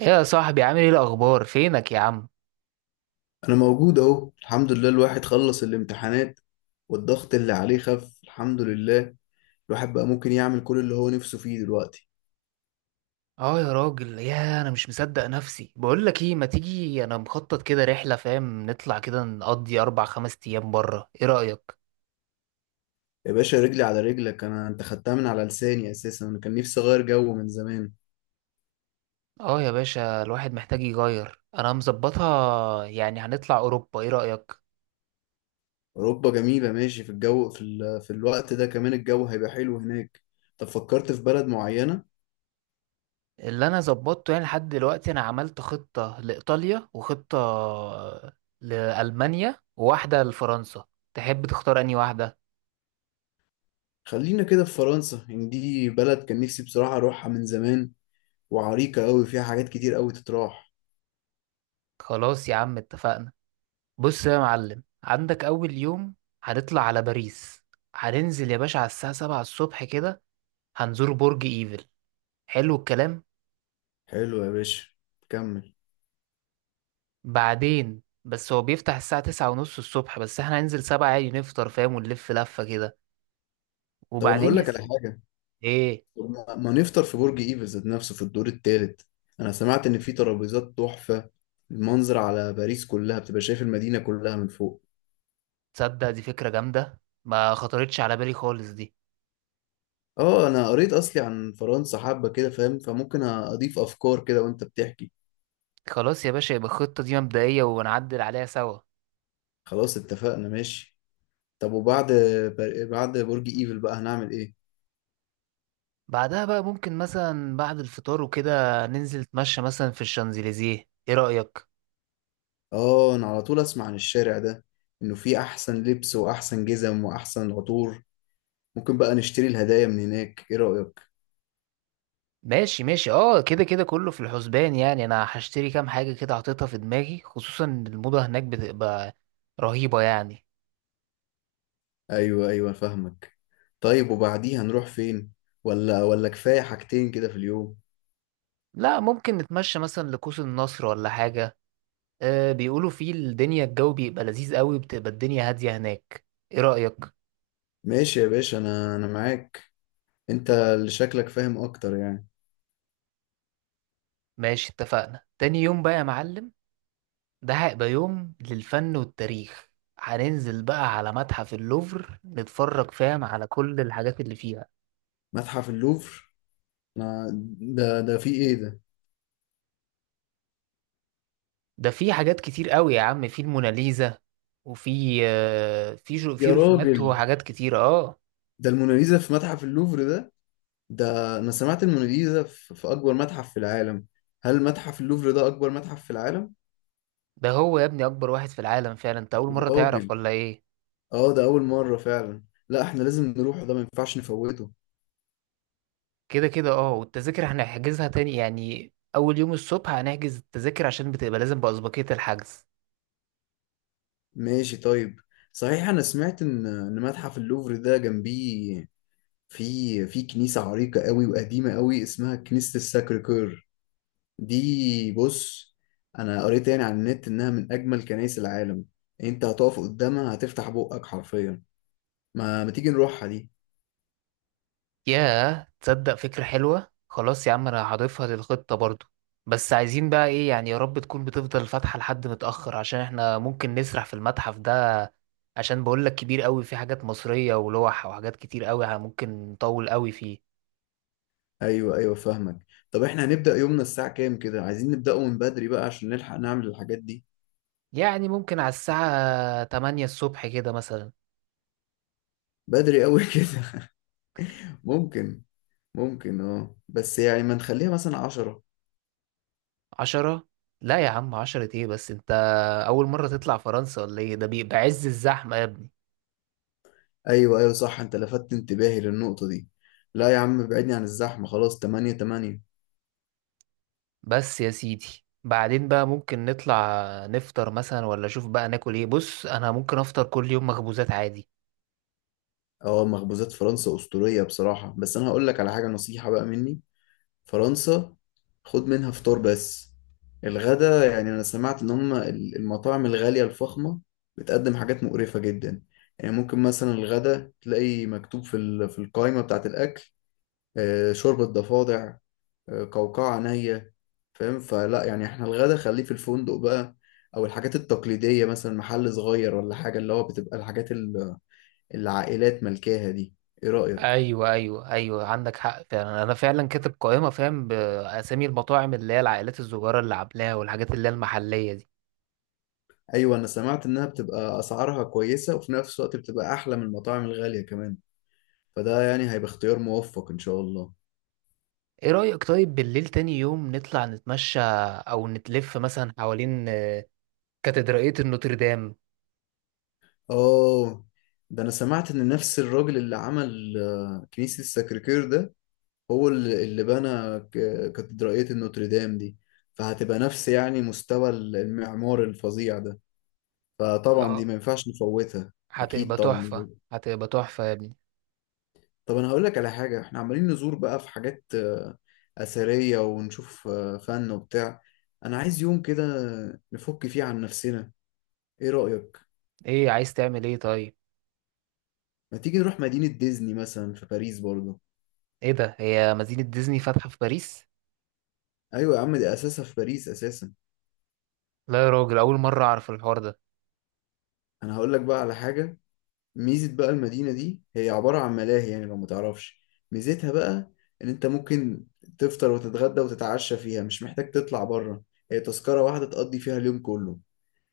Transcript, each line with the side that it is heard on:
right: ايه يا صاحبي، عامل ايه؟ الاخبار، فينك يا عم؟
left: انا موجود اهو، الحمد لله. الواحد خلص الامتحانات والضغط اللي عليه خف، الحمد لله. الواحد بقى ممكن يعمل كل اللي هو نفسه فيه دلوقتي.
right: اه يا راجل يا، انا مش مصدق نفسي. بقول لك ايه، ما تيجي، انا مخطط كده رحله، فاهم، نطلع كده نقضي اربع خمس ايام بره. ايه رايك؟
left: يا باشا، رجلي على رجلك. انا انت خدتها من على لساني اساسا. انا كان نفسي اغير جو من زمان.
right: اه يا باشا، الواحد محتاج يغير. انا مظبطها يعني، هنطلع اوروبا. ايه رايك؟
left: اوروبا جميلة، ماشي. في الجو، في الوقت ده كمان الجو هيبقى حلو هناك. طب فكرت في بلد معينة؟
right: اللي انا ظبطته يعني لحد دلوقتي، انا عملت خطه لايطاليا وخطه لالمانيا وواحده لفرنسا. تحب تختار انهي واحده؟
left: خلينا كده في فرنسا، ان دي بلد كان نفسي بصراحة اروحها من زمان، وعريقة قوي، فيها حاجات كتير قوي تتراح.
right: خلاص يا عم اتفقنا. بص يا معلم، عندك أول يوم هنطلع على باريس. هننزل يا باشا على الساعة سبعة الصبح كده، هنزور برج إيفل. حلو الكلام.
left: حلو يا باشا، كمل.
right: بعدين بس هو بيفتح الساعة تسعة ونص الصبح، بس احنا هننزل سبعة عادي، نفطر، فاهم، ونلف لفة كده.
left: طب انا
right: وبعدين
left: هقول
right: يا
left: لك على
right: سيدي،
left: حاجة.
right: ايه.
left: طب ما نفطر في برج ايفل ذات نفسه في الدور التالت؟ انا سمعت ان في ترابيزات تحفة. المنظر على باريس كلها بتبقى شايف المدينة كلها من فوق.
right: تصدق دي فكرة جامدة، ما خطرتش على بالي خالص دي.
left: اه، انا قريت اصلي عن فرنسا حبة كده، فاهم، فممكن اضيف افكار كده وانت بتحكي.
right: خلاص يا باشا، يبقى الخطة دي مبدئية ونعدل عليها سوا.
left: خلاص اتفقنا ماشي. طب وبعد، بعد برج ايفل بقى هنعمل ايه؟
right: بعدها بقى ممكن مثلا بعد الفطار وكده ننزل نتمشى مثلا في الشانزليزيه. ايه رأيك؟
left: اه انا على طول اسمع عن الشارع ده، انه فيه احسن لبس واحسن جزم واحسن عطور. ممكن بقى نشتري الهدايا من هناك، ايه رأيك؟
right: ماشي ماشي، اه كده كده كله في الحسبان يعني. انا هشتري كام حاجة كده، حاططها في دماغي، خصوصا إن الموضة هناك بتبقى رهيبة يعني.
left: ايوه ايوه، فاهمك. طيب وبعديها نروح فين؟ ولا كفايه حاجتين كده في اليوم؟
right: لا، ممكن نتمشى مثلا لقوس النصر ولا حاجة. آه، بيقولوا فيه الدنيا الجو بيبقى لذيذ قوي، بتبقى الدنيا هادية هناك. ايه رأيك؟
left: ماشي يا باشا، انا معاك. انت اللي شكلك فاهم اكتر يعني.
right: ماشي اتفقنا. تاني يوم بقى يا معلم، ده هيبقى يوم للفن والتاريخ. هننزل بقى على متحف اللوفر، نتفرج، فاهم، على كل الحاجات اللي فيه.
left: متحف اللوفر؟ أنا، ده فيه ايه ده؟
right: ده في حاجات كتير قوي يا عم، في الموناليزا، وفي في
left: يا
right: رسومات
left: راجل،
right: وحاجات كتير اه.
left: ده الموناليزا في متحف اللوفر ده؟ ده انا سمعت الموناليزا في اكبر متحف في العالم. هل متحف اللوفر ده اكبر متحف في العالم؟
right: ده هو يا ابني اكبر واحد في العالم فعلا. انت اول
left: يا
right: مرة تعرف
left: راجل،
right: ولا ايه؟
left: اه ده اول مره فعلا. لا احنا لازم نروح ده، ما ينفعش نفوته.
right: كده كده اه، والتذاكر هنحجزها تاني يعني. اول يوم الصبح هنحجز التذاكر، عشان بتبقى لازم بأسبقية الحجز.
left: ماشي طيب. صحيح انا سمعت ان متحف اللوفر ده جنبيه في كنيسة عريقة قوي وقديمة قوي، اسمها كنيسة الساكر كور. دي بص، انا قريت يعني على النت انها من اجمل كنائس العالم. انت هتقف قدامها هتفتح بقك حرفيا. ما تيجي نروحها دي؟
right: ياه، تصدق فكرة حلوة. خلاص يا عم انا هضيفها للخطة برضو. بس عايزين بقى ايه يعني، يا رب تكون بتفضل فاتحة لحد متأخر، عشان احنا ممكن نسرح في المتحف ده. عشان بقولك كبير قوي، في حاجات مصرية ولوح وحاجات كتير قوي، ممكن نطول قوي فيه.
left: ايوه ايوه، فاهمك. طب احنا هنبدأ يومنا الساعة كام كده؟ عايزين نبدأه من بدري بقى عشان نلحق نعمل الحاجات دي.
right: يعني ممكن على الساعة 8 الصبح كده مثلا.
left: بدري قوي كده. ممكن. اه، بس يعني ما نخليها مثلا 10؟
right: 10؟ لا يا عم، 10 ايه بس انت؟ اول مرة تطلع فرنسا ولا ايه؟ ده بيبقى عز الزحمة يا ابني.
left: ايوه ايوه صح، انت لفتت انتباهي للنقطة دي. لا يا عم، ابعدني عن الزحمة. خلاص 8 8.
right: بس يا سيدي، بعدين بقى ممكن نطلع نفطر مثلا، ولا شوف بقى ناكل ايه. بص انا ممكن افطر كل يوم مخبوزات عادي.
left: اه، مخبوزات فرنسا أسطورية بصراحة. بس انا هقول لك على حاجة، نصيحة بقى مني. فرنسا، خد منها فطار بس. الغدا، يعني انا سمعت ان هم المطاعم الغالية الفخمة بتقدم حاجات مقرفة جدا. يعني ممكن مثلا الغدا تلاقي مكتوب في في القائمة بتاعة الاكل، شوربة ضفادع، قوقعة عينيا، فاهم. فلا يعني احنا الغدا خليه في الفندق بقى، او الحاجات التقليدية، مثلا محل صغير ولا حاجة، اللي هو بتبقى الحاجات اللي العائلات ملكاها دي. ايه رأيك؟
right: ايوه ايوه ايوه، عندك حق فعلا. انا فعلا كاتب قائمه، فاهم، باسامي المطاعم اللي هي العائلات الصغيره اللي عاملاها، والحاجات اللي هي المحليه دي.
left: ايوه، انا سمعت انها بتبقى اسعارها كويسة، وفي نفس الوقت بتبقى احلى من المطاعم الغالية كمان. فده يعني هيبقى اختيار موفق ان شاء الله.
right: ايه رايك طيب، بالليل تاني يوم نطلع نتمشى او نتلف مثلا حوالين كاتدرائيه النوتردام.
left: اه، ده انا سمعت ان نفس الراجل اللي عمل كنيسة السكركير ده هو اللي بنى كاتدرائية النوتردام دي. فهتبقى نفس يعني مستوى المعمار الفظيع ده. فطبعا دي
right: اه،
left: ما ينفعش نفوتها أكيد
right: هتبقى
left: طبعا.
right: تحفه، هتبقى تحفه يا ابني.
left: طب أنا هقول لك على حاجة. إحنا عمالين نزور بقى في حاجات أثرية، ونشوف فن وبتاع. أنا عايز يوم كده نفك فيه عن نفسنا. إيه رأيك؟
right: ايه؟ عايز تعمل ايه طيب؟
left: ما تيجي نروح مدينة ديزني مثلا في باريس برضه؟
right: ايه ده، هي مدينه ديزني فاتحه في باريس؟
left: أيوة يا عم، دي أساسها في باريس أساسا.
right: لا يا راجل، اول مره اعرف الحوار ده.
left: أنا هقول لك بقى على حاجة. ميزة بقى المدينة دي، هي عبارة عن ملاهي، يعني لو متعرفش. ميزتها بقى إن أنت ممكن تفطر وتتغدى وتتعشى فيها، مش محتاج تطلع بره. هي تذكرة واحدة تقضي فيها اليوم كله.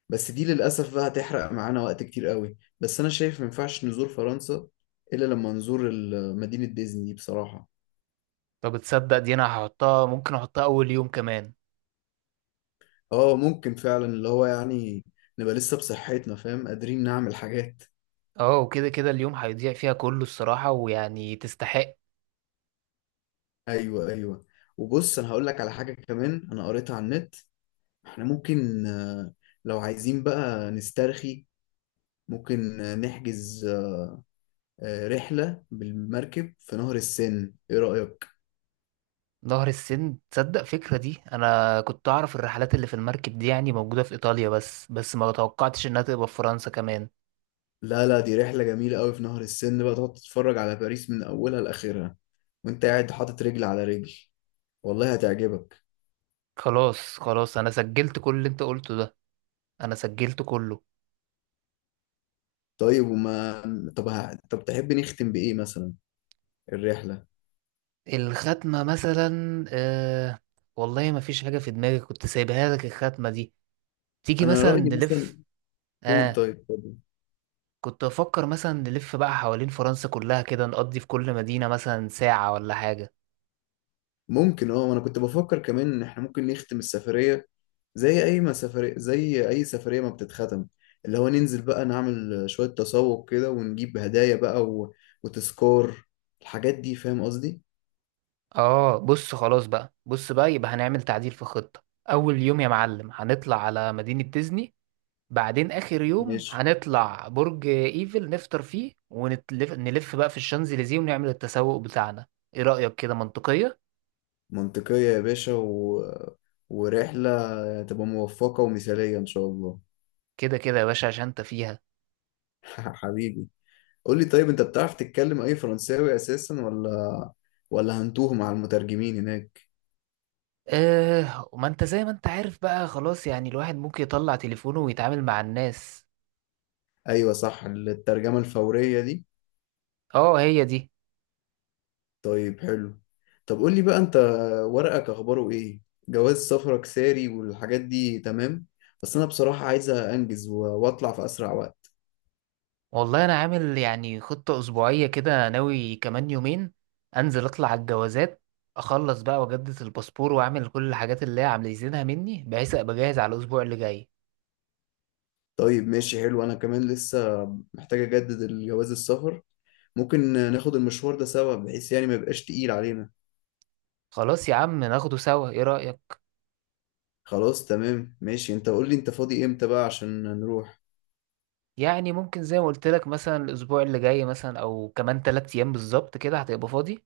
left: بس دي للأسف بقى هتحرق معانا وقت كتير قوي. بس أنا شايف مينفعش نزور فرنسا إلا لما نزور مدينة ديزني دي بصراحة.
right: طب تصدق دي، انا هحطها، ممكن احطها اول يوم كمان.
left: آه ممكن فعلا، اللي هو يعني نبقى لسه بصحتنا، فاهم، قادرين نعمل حاجات.
right: اه وكده كده اليوم هيضيع فيها كله الصراحه، ويعني تستحق.
left: أيوه أيوه. وبص أنا هقولك على حاجة كمان، أنا قريتها على النت. احنا ممكن، لو عايزين بقى نسترخي، ممكن نحجز رحلة بالمركب في نهر السن، ايه رأيك؟
right: نهر السن، تصدق فكره دي، انا كنت اعرف الرحلات اللي في المركب دي يعني موجوده في ايطاليا، بس ما توقعتش انها تبقى في فرنسا كمان.
left: لا لا، دي رحلة جميلة قوي في نهر السن، بقى تقعد تتفرج على باريس من أولها لآخرها وانت قاعد حاطط رجل على رجل. والله هتعجبك.
right: خلاص خلاص، انا سجلت كل اللي انت قلته ده. انا سجلت كله.
left: طيب، طب تحب نختم بإيه مثلا الرحلة؟
right: الختمه مثلا والله ما فيش حاجه في دماغي، كنت سايبها لك الختمه دي. تيجي
left: أنا
right: مثلا
left: رأيي مثلا.
right: نلف.
left: قول
right: آه،
left: طيب، اتفضل.
right: كنت بفكر مثلا نلف بقى حوالين فرنسا كلها كده، نقضي في كل مدينة مثلا ساعة ولا حاجة.
left: ممكن، اه، انا كنت بفكر كمان ان احنا ممكن نختم السفرية زي اي ما سفرية زي اي سفرية ما بتتختم، اللي هو ننزل بقى نعمل شوية تسوق كده ونجيب هدايا بقى و... وتذكار، الحاجات دي، فاهم قصدي.
right: اه بص، خلاص بقى، بص بقى يبقى هنعمل تعديل في الخطة. أول يوم يا معلم هنطلع على مدينة ديزني، بعدين آخر يوم
left: ماشي،
right: هنطلع برج إيفل نفطر فيه ونلف. بقى في الشانزليزيه، ونعمل التسوق بتاعنا. ايه رأيك، كده منطقية؟
left: منطقية يا باشا، و... ورحلة تبقى موفقة ومثالية ان شاء الله.
right: كده كده يا باشا عشان انت فيها.
left: حبيبي. قول لي طيب، انت بتعرف تتكلم اي فرنساوي اساسا، ولا هنتوه مع المترجمين هناك؟
right: اه، وما انت زي ما انت عارف بقى، خلاص يعني الواحد ممكن يطلع تليفونه ويتعامل مع الناس.
left: ايوه صح، الترجمة الفورية دي.
right: اه هي دي.
left: طيب حلو. طب قول لي بقى انت، ورقك اخباره ايه؟ جواز سفرك ساري والحاجات دي تمام؟ بس انا بصراحة عايزة انجز واطلع في اسرع وقت.
right: والله انا عامل يعني خطة اسبوعية كده، ناوي كمان يومين انزل اطلع على الجوازات، اخلص بقى واجدد الباسبور واعمل كل الحاجات اللي هي عايزينها مني، بحيث ابقى جاهز على الاسبوع اللي جاي.
left: طيب ماشي حلو، انا كمان لسه محتاج اجدد الجواز السفر. ممكن ناخد المشوار ده سوا بحيث يعني ما يبقاش تقيل علينا.
right: خلاص يا عم ناخده سوا، ايه رأيك؟
left: خلاص تمام ماشي. انت قول لي انت فاضي امتى بقى عشان نروح.
right: يعني ممكن زي ما قلت لك، مثلا الاسبوع اللي جاي، مثلا او كمان 3 ايام بالظبط كده هتبقى فاضي.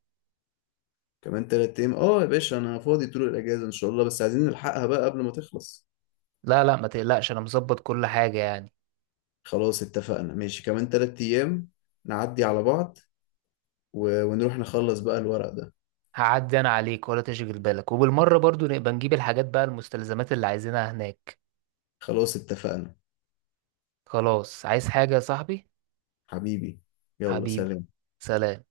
left: كمان 3 ايام اه يا باشا، انا فاضي طول الاجازة ان شاء الله، بس عايزين نلحقها بقى قبل ما تخلص.
right: لا لا، ما تقلقش، انا مظبط كل حاجة يعني.
left: خلاص اتفقنا ماشي، كمان 3 ايام نعدي على بعض ونروح نخلص بقى الورق ده.
right: هعدي انا عليك ولا تشغل بالك، وبالمرة برضو نبقى نجيب الحاجات بقى، المستلزمات اللي عايزينها هناك.
left: خلاص اتفقنا.
right: خلاص، عايز حاجة يا صاحبي؟
left: حبيبي، يلا
right: حبيبي،
left: سلام.
right: سلام.